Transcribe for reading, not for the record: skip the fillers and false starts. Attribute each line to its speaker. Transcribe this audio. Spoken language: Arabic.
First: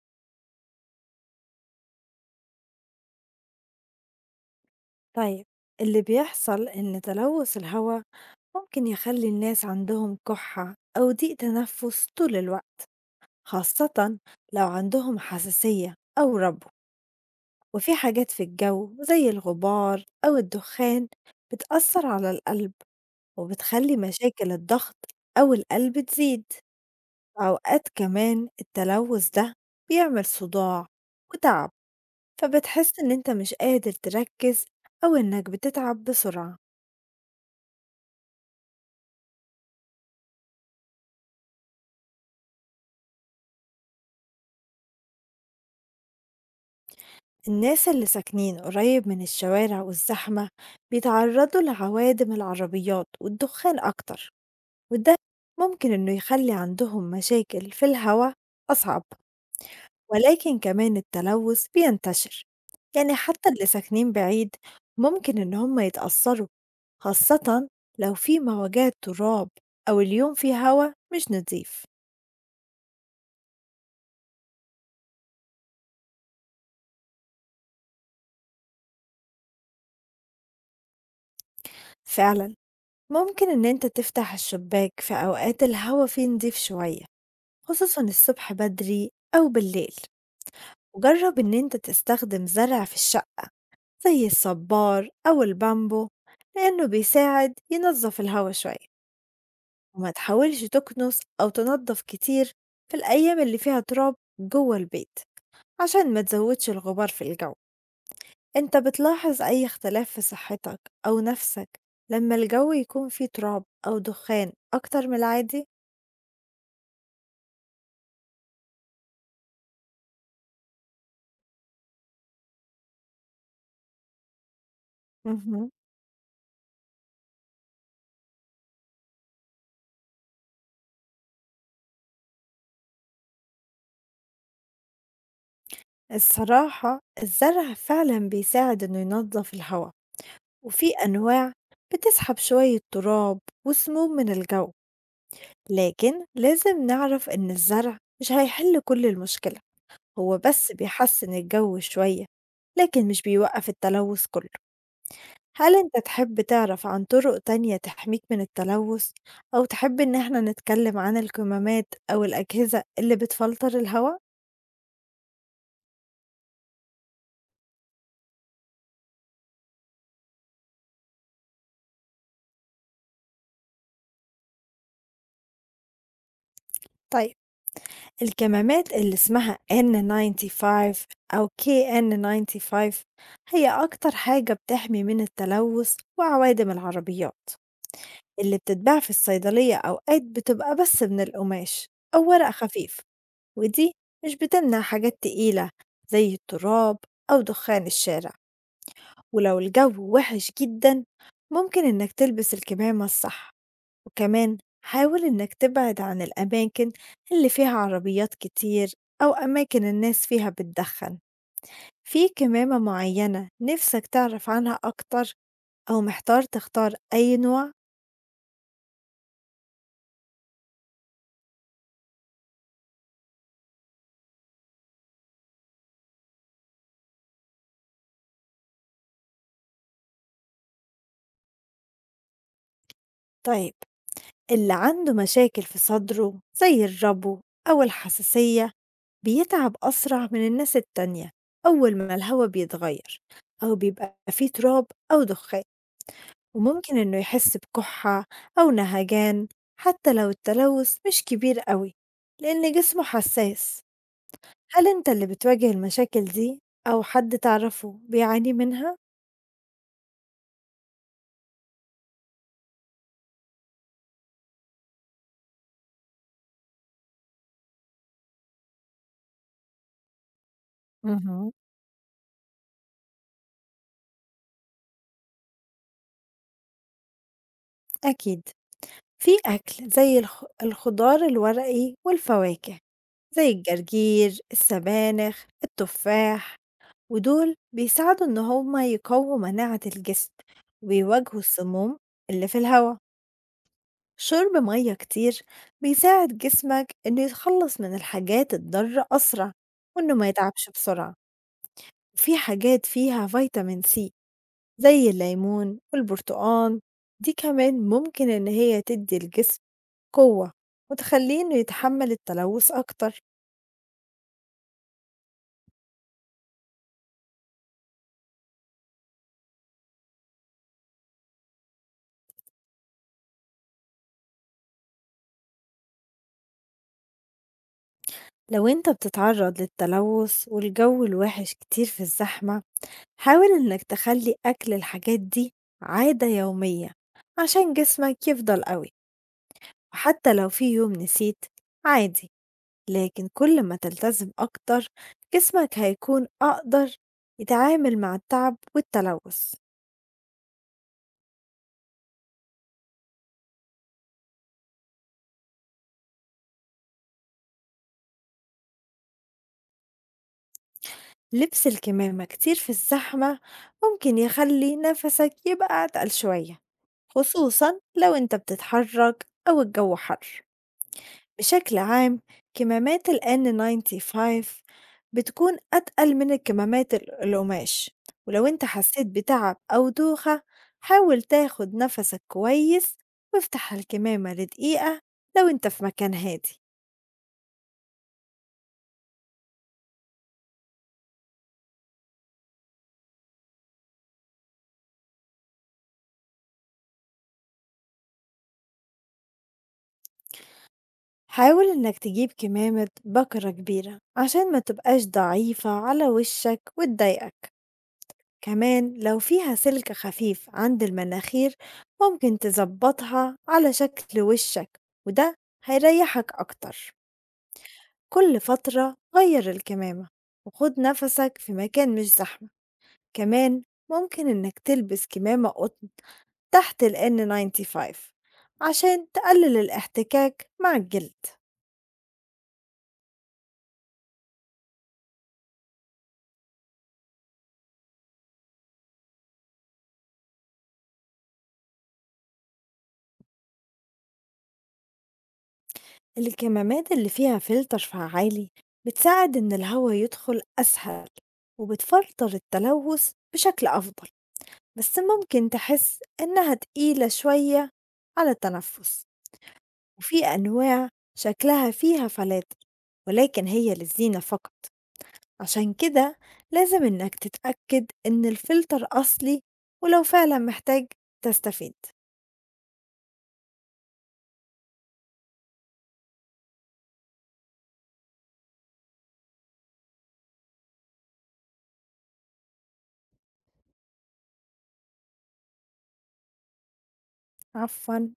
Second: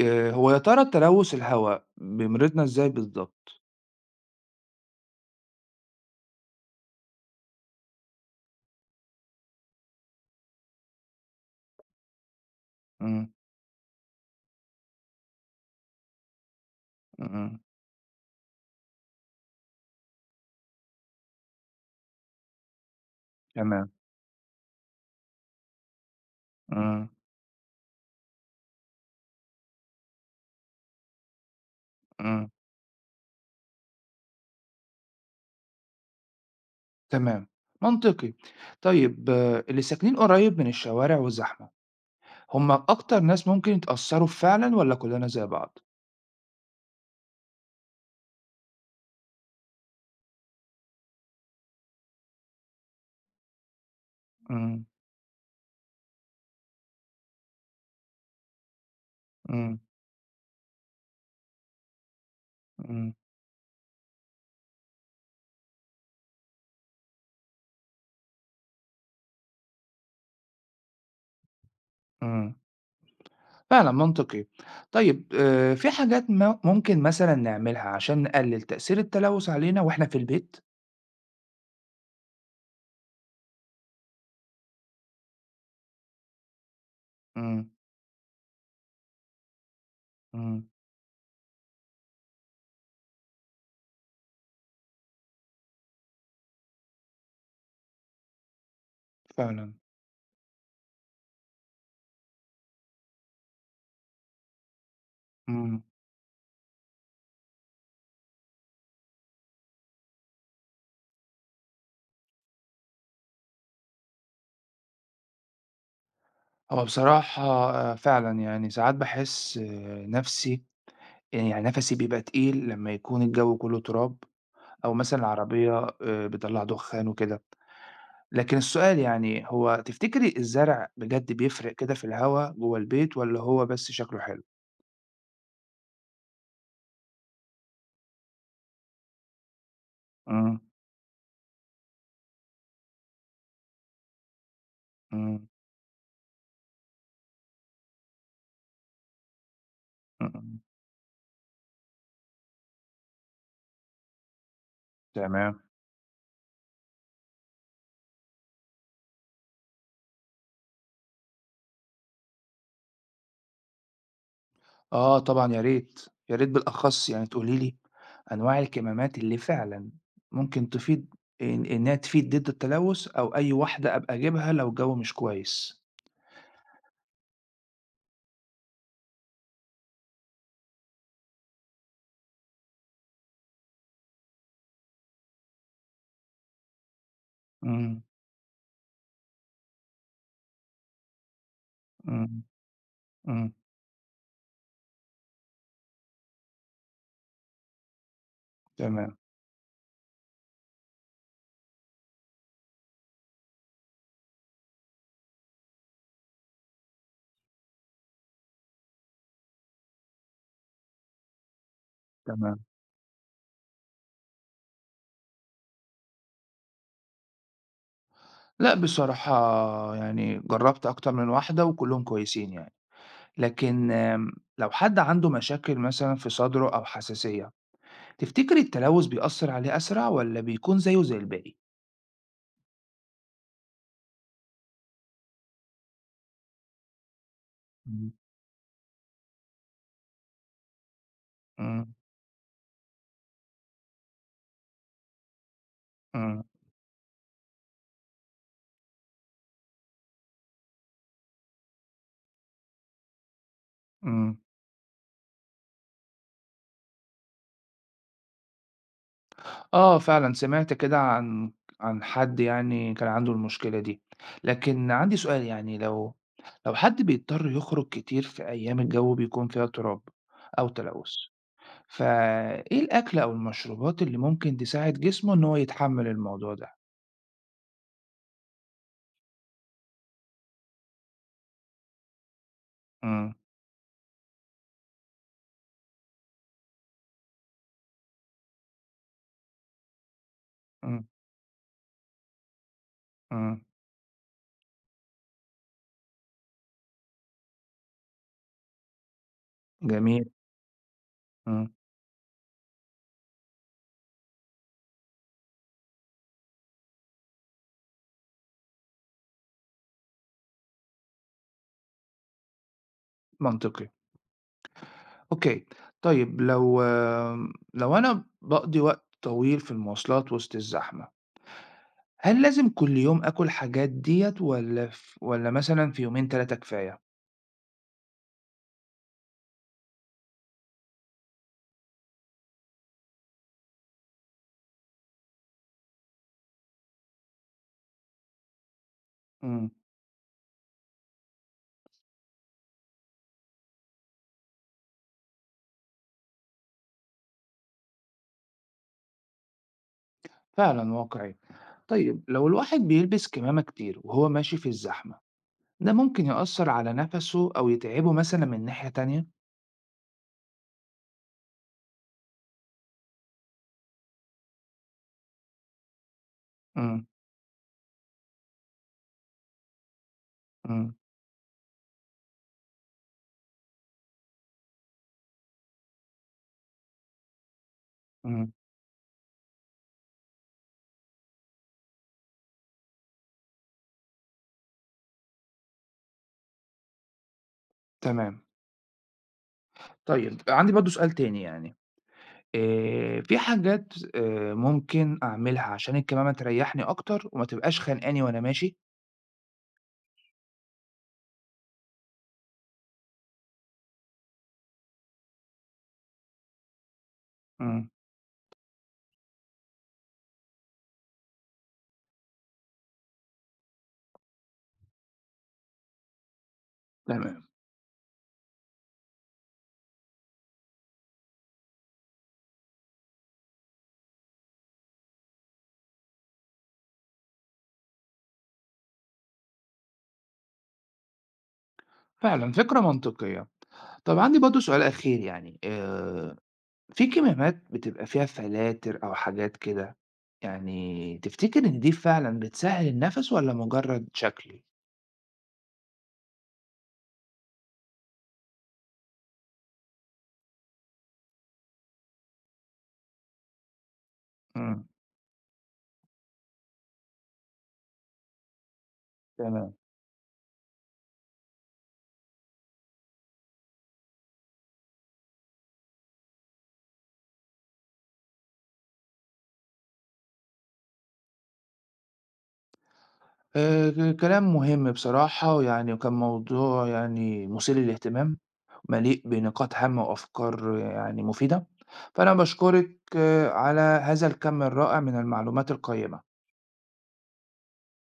Speaker 1: هو يا ترى تلوث الهوا بيمرضنا إزاي بالضبط؟
Speaker 2: طيب، اللي بيحصل إن تلوث الهواء ممكن يخلي الناس عندهم كحة أو ضيق تنفس طول الوقت،
Speaker 1: إمم،
Speaker 2: خاصة لو عندهم حساسية أو ربو.
Speaker 1: إمم،
Speaker 2: وفي حاجات في الجو زي الغبار أو الدخان بتأثر على القلب
Speaker 1: تمام،
Speaker 2: وبتخلي مشاكل الضغط أو القلب تزيد.
Speaker 1: إمم،
Speaker 2: أوقات كمان التلوث ده بيعمل صداع وتعب،
Speaker 1: إمم،
Speaker 2: فبتحس إن أنت مش قادر تركز أو إنك بتتعب بسرعة.
Speaker 1: تمام، منطقي. طيب آه، اللي ساكنين قريب من الشوارع والزحمة، هم أكتر ناس ممكن يتأثّروا فعلًا والّا كُلّنا زي بعض؟
Speaker 2: الناس اللي ساكنين قريب من الشوارع والزحمة بيتعرضوا لعوادم العربيات والدخان أكتر،
Speaker 1: إمم،
Speaker 2: وده ممكن إنه يخلي عندهم مشاكل في الهواء أصعب.
Speaker 1: إمم،
Speaker 2: ولكن كمان التلوث بينتشر،
Speaker 1: إمم،
Speaker 2: يعني حتى اللي ساكنين بعيد ممكن إن هم يتأثروا، خاصة لو في مواجهة تراب أو اليوم في هوا مش نضيف.
Speaker 1: إمم، فعلًا منطقي. طيب في حاجات ممكن مثلًا نعملها عشان نقلّل تأثير التلوث علينا وإحنا في البيت؟
Speaker 2: فعلا ممكن إن أنت تفتح الشباك في أوقات الهوا فيه نضيف شوية،
Speaker 1: إمم،
Speaker 2: خصوصًا الصبح بدري أو بالليل،
Speaker 1: إمم،
Speaker 2: وجرّب إن أنت تستخدم زرع في الشقة زي الصبار أو البامبو لإنه بيساعد ينظّف الهوا شوية،
Speaker 1: فعلًا،
Speaker 2: وما تحاولش تكنس أو تنضّف كتير في الأيام اللي فيها تراب جوّه البيت
Speaker 1: إمم.
Speaker 2: عشان ما تزوّدش الغبار في الجو. أنت بتلاحظ أي اختلاف في صحتك أو نَفْسك لمّا الجو يكون فيه تراب أو دخان أكتر من العادي؟
Speaker 1: هو بصراحة آه، فعلًا يعني ساعات باحس نَفْسي يعني نَفَسي بيبقى تقيل لمّا يكون الجو كُلّه تراب أو مثلًا
Speaker 2: اهم.
Speaker 1: العربية بتطلّع دخان وكده، لكن السؤال يعني هو تفتكري الزرع بجد بيفرق كده في الهوا جوّه البيت والّا هو بس شكله حلو؟
Speaker 2: الصراحة الزرع فعلًا بيساعد إنه ينضّف الهوا.
Speaker 1: إمم،
Speaker 2: وفي أنواع بتسحب شوية تراب وسموم من الجو،
Speaker 1: إمم،
Speaker 2: لكن لازم نعرف إن الزرع مش هيحل كل المشكلة،
Speaker 1: إمم،
Speaker 2: هو
Speaker 1: إمم،
Speaker 2: بس بيحسن الجو شوية، لكن مش بيوقف التلوث كله.
Speaker 1: تمام.
Speaker 2: هل أنت تحب تعرف عن طرق تانية تحميك من التلوث، أو تحب إن احنا نتكلم عن الكمامات أو الأجهزة اللي بتفلتر الهواء؟
Speaker 1: آه طبعًا يا ريت، يا ريت بالأخص يعني تقولي لي أنواع الكمامات اللي فعلًا ممكن تفيد إنها تفيد ضد التلوث أو أي واحدة أبقى أجيبها لو الجو مش كويس.
Speaker 2: طيب، الكمامات اللي اسمها N95 أو KN95 هي أكتر حاجة بتحمي من التلوث وعوادم العربيات.
Speaker 1: إمم،
Speaker 2: اللي بتتباع في الصيدلية أوقات بتبقى بس من القماش أو
Speaker 1: إمم،
Speaker 2: ورق خفيف،
Speaker 1: إمم،
Speaker 2: ودي مش بتمنع حاجات تقيلة زي التراب أو دخان الشارع.
Speaker 1: تمام،
Speaker 2: ولو الجو وحش جدا، ممكن إنك تلبس الكمامة الصح، وكمان حاول إنك تبعد عن الأماكن اللي فيها عربيات كتير أو أماكن الناس فيها بتدخن. في
Speaker 1: تمام.
Speaker 2: كمامة معينة نفسك تعرف عنها أكتر أو محتار تختار أي نوع؟
Speaker 1: لأ بصراحة يعني جرّبت أكتر من واحدة وكلّهم كويسين يعني، لكن لو حد عنده مشاكل مثلًا في صدره أو حساسية، تفتكري التلوث بيأثّر عليه أسرع والّا بيكون زيه زي الباقي؟
Speaker 2: طيب، اللي عنده مشاكل في صدره زي الربو أو
Speaker 1: إمم،
Speaker 2: الحساسية بيتعب أسرع من الناس التانية
Speaker 1: إمم،
Speaker 2: أول ما الهوا بيتغير أو بيبقى فيه تراب أو دخان،
Speaker 1: إمم،
Speaker 2: وممكن إنه يحس بكحة أو نهجان حتى لو التلوث مش كبير قوي، لأن جسمه حساس.
Speaker 1: إمم.
Speaker 2: هل أنت اللي بتواجه المشاكل دي أو حد تعرفه بيعاني منها؟
Speaker 1: آه فعلًا سمعت كده عن حد يعني كان عنده المشكلة دي، لكن عندي سؤال يعني لو حد بيضطر يخرج كتير في أيام الجو بيكون فيها تراب أو تلوث،
Speaker 2: مهم.
Speaker 1: فإيه الأكل أو المشروبات اللي ممكن تساعد جسمه إن هو يتحمل الموضوع ده؟
Speaker 2: أكيد في أكل زي الخضار الورقي والفواكه
Speaker 1: إمم،
Speaker 2: زي الجرجير السبانخ التفاح، ودول بيساعدوا إن هما يقووا مناعة الجسم
Speaker 1: إمم،
Speaker 2: وبيواجهوا السموم اللي في الهواء.
Speaker 1: إمم،
Speaker 2: شرب مية كتير بيساعد جسمك إنه يتخلص من الحاجات الضارة أسرع وإنه
Speaker 1: جميل،
Speaker 2: ما يتعبش بسرعة.
Speaker 1: إمم،
Speaker 2: وفي حاجات فيها فيتامين سي زي الليمون والبرتقال، دي كمان ممكن إن هي تدي الجسم قوة وتخليه إنه يتحمل التلوث أكتر.
Speaker 1: منطقي، أوكي، طيب لو لو أنا باقضي وقت طويل في المواصلات وسط الزحمة هل لازم كل يوم آكل حاجات ديّة والّا مثلًا في يومين 3 كفاية؟
Speaker 2: لو أنت بتتعرض للتلوث والجو الوحش كتير في الزحمة، حاول إنك تخلي أكل الحاجات دي عادة يومية عشان جسمك يفضل قوي.
Speaker 1: إمم،
Speaker 2: وحتى لو في يوم نسيت، عادي، لكن كل ما تلتزم أكتر، جسمك هيكون أقدر يتعامل مع التعب والتلوث.
Speaker 1: فعلًا واقعي. طيب لو الواحد بيلبس كمامة كتير وهو ماشي في الزحمة، ده ممكن يأثّر على نَفَسه أو يتعبه مثلًا من ناحية تانية؟
Speaker 2: لبس الكمامة كتير في الزحمة ممكن يخلي نفسك يبقى أتقل شوية،
Speaker 1: إمم،
Speaker 2: خصوصا لو انت بتتحرك أو الجو حر.
Speaker 1: إمم،
Speaker 2: بشكل عام كمامات ال N95 بتكون أتقل من الكمامات القماش، ولو
Speaker 1: إمم،
Speaker 2: انت حسيت بتعب أو دوخة حاول تاخد نفسك كويس وافتح الكمامة لدقيقة لو انت في مكان هادي.
Speaker 1: تمام. طيب عندي برضه سؤال تاني يعني، في حاجات ممكن أعملها عشان الكمامة تريّحني أكتر وما تبقاش خانقاني وأنا ماشي؟
Speaker 2: حاول انك تجيب كمامة بكرة كبيرة عشان ما تبقاش ضعيفة على وشك وتضايقك.
Speaker 1: إمم،
Speaker 2: كمان لو فيها سلك خفيف عند المناخير ممكن تظبطها على شكل وشك، وده هيريحك أكتر.
Speaker 1: تمام.
Speaker 2: كل فترة غير الكمامة وخد نفسك في مكان مش زحمة. كمان ممكن إنك تلبس كمامة قطن تحت ال N95 عشان تقلل الاحتكاك مع الجلد.
Speaker 1: فعلًا فكرة منطقية. طب عندي برضه سؤال أخير يعني، في كمامات بتبقى فيها فلاتر أو حاجات كده، يعني تفتكر إن دي فعلًا بتسهّل النَفَس والّا مجرّد شكل؟
Speaker 2: الكمامات اللي فيها فلتر فعالي بتساعد إن الهواء يدخل أسهل وبتفلتر التلوث بشكل أفضل،
Speaker 1: إمم،
Speaker 2: بس ممكن تحس إنها تقيلة شوية على التنفس.
Speaker 1: تمام.
Speaker 2: وفي أنواع شكلها فيها فلاتر ولكن هي للزينة فقط، عشان كده لازم إنك تتأكد إن الفلتر أصلي ولو فعلا محتاج تستفيد.
Speaker 1: كلام مهم بصراحة ويعني وكان موضوع يعني مُثير للاهتمام، مليء بنقاط هامة وأفكار يعني مفيدة، فأنا باشكرِك على هذا الكَم الرائع من المعلومات القيّمة.
Speaker 2: عفواً.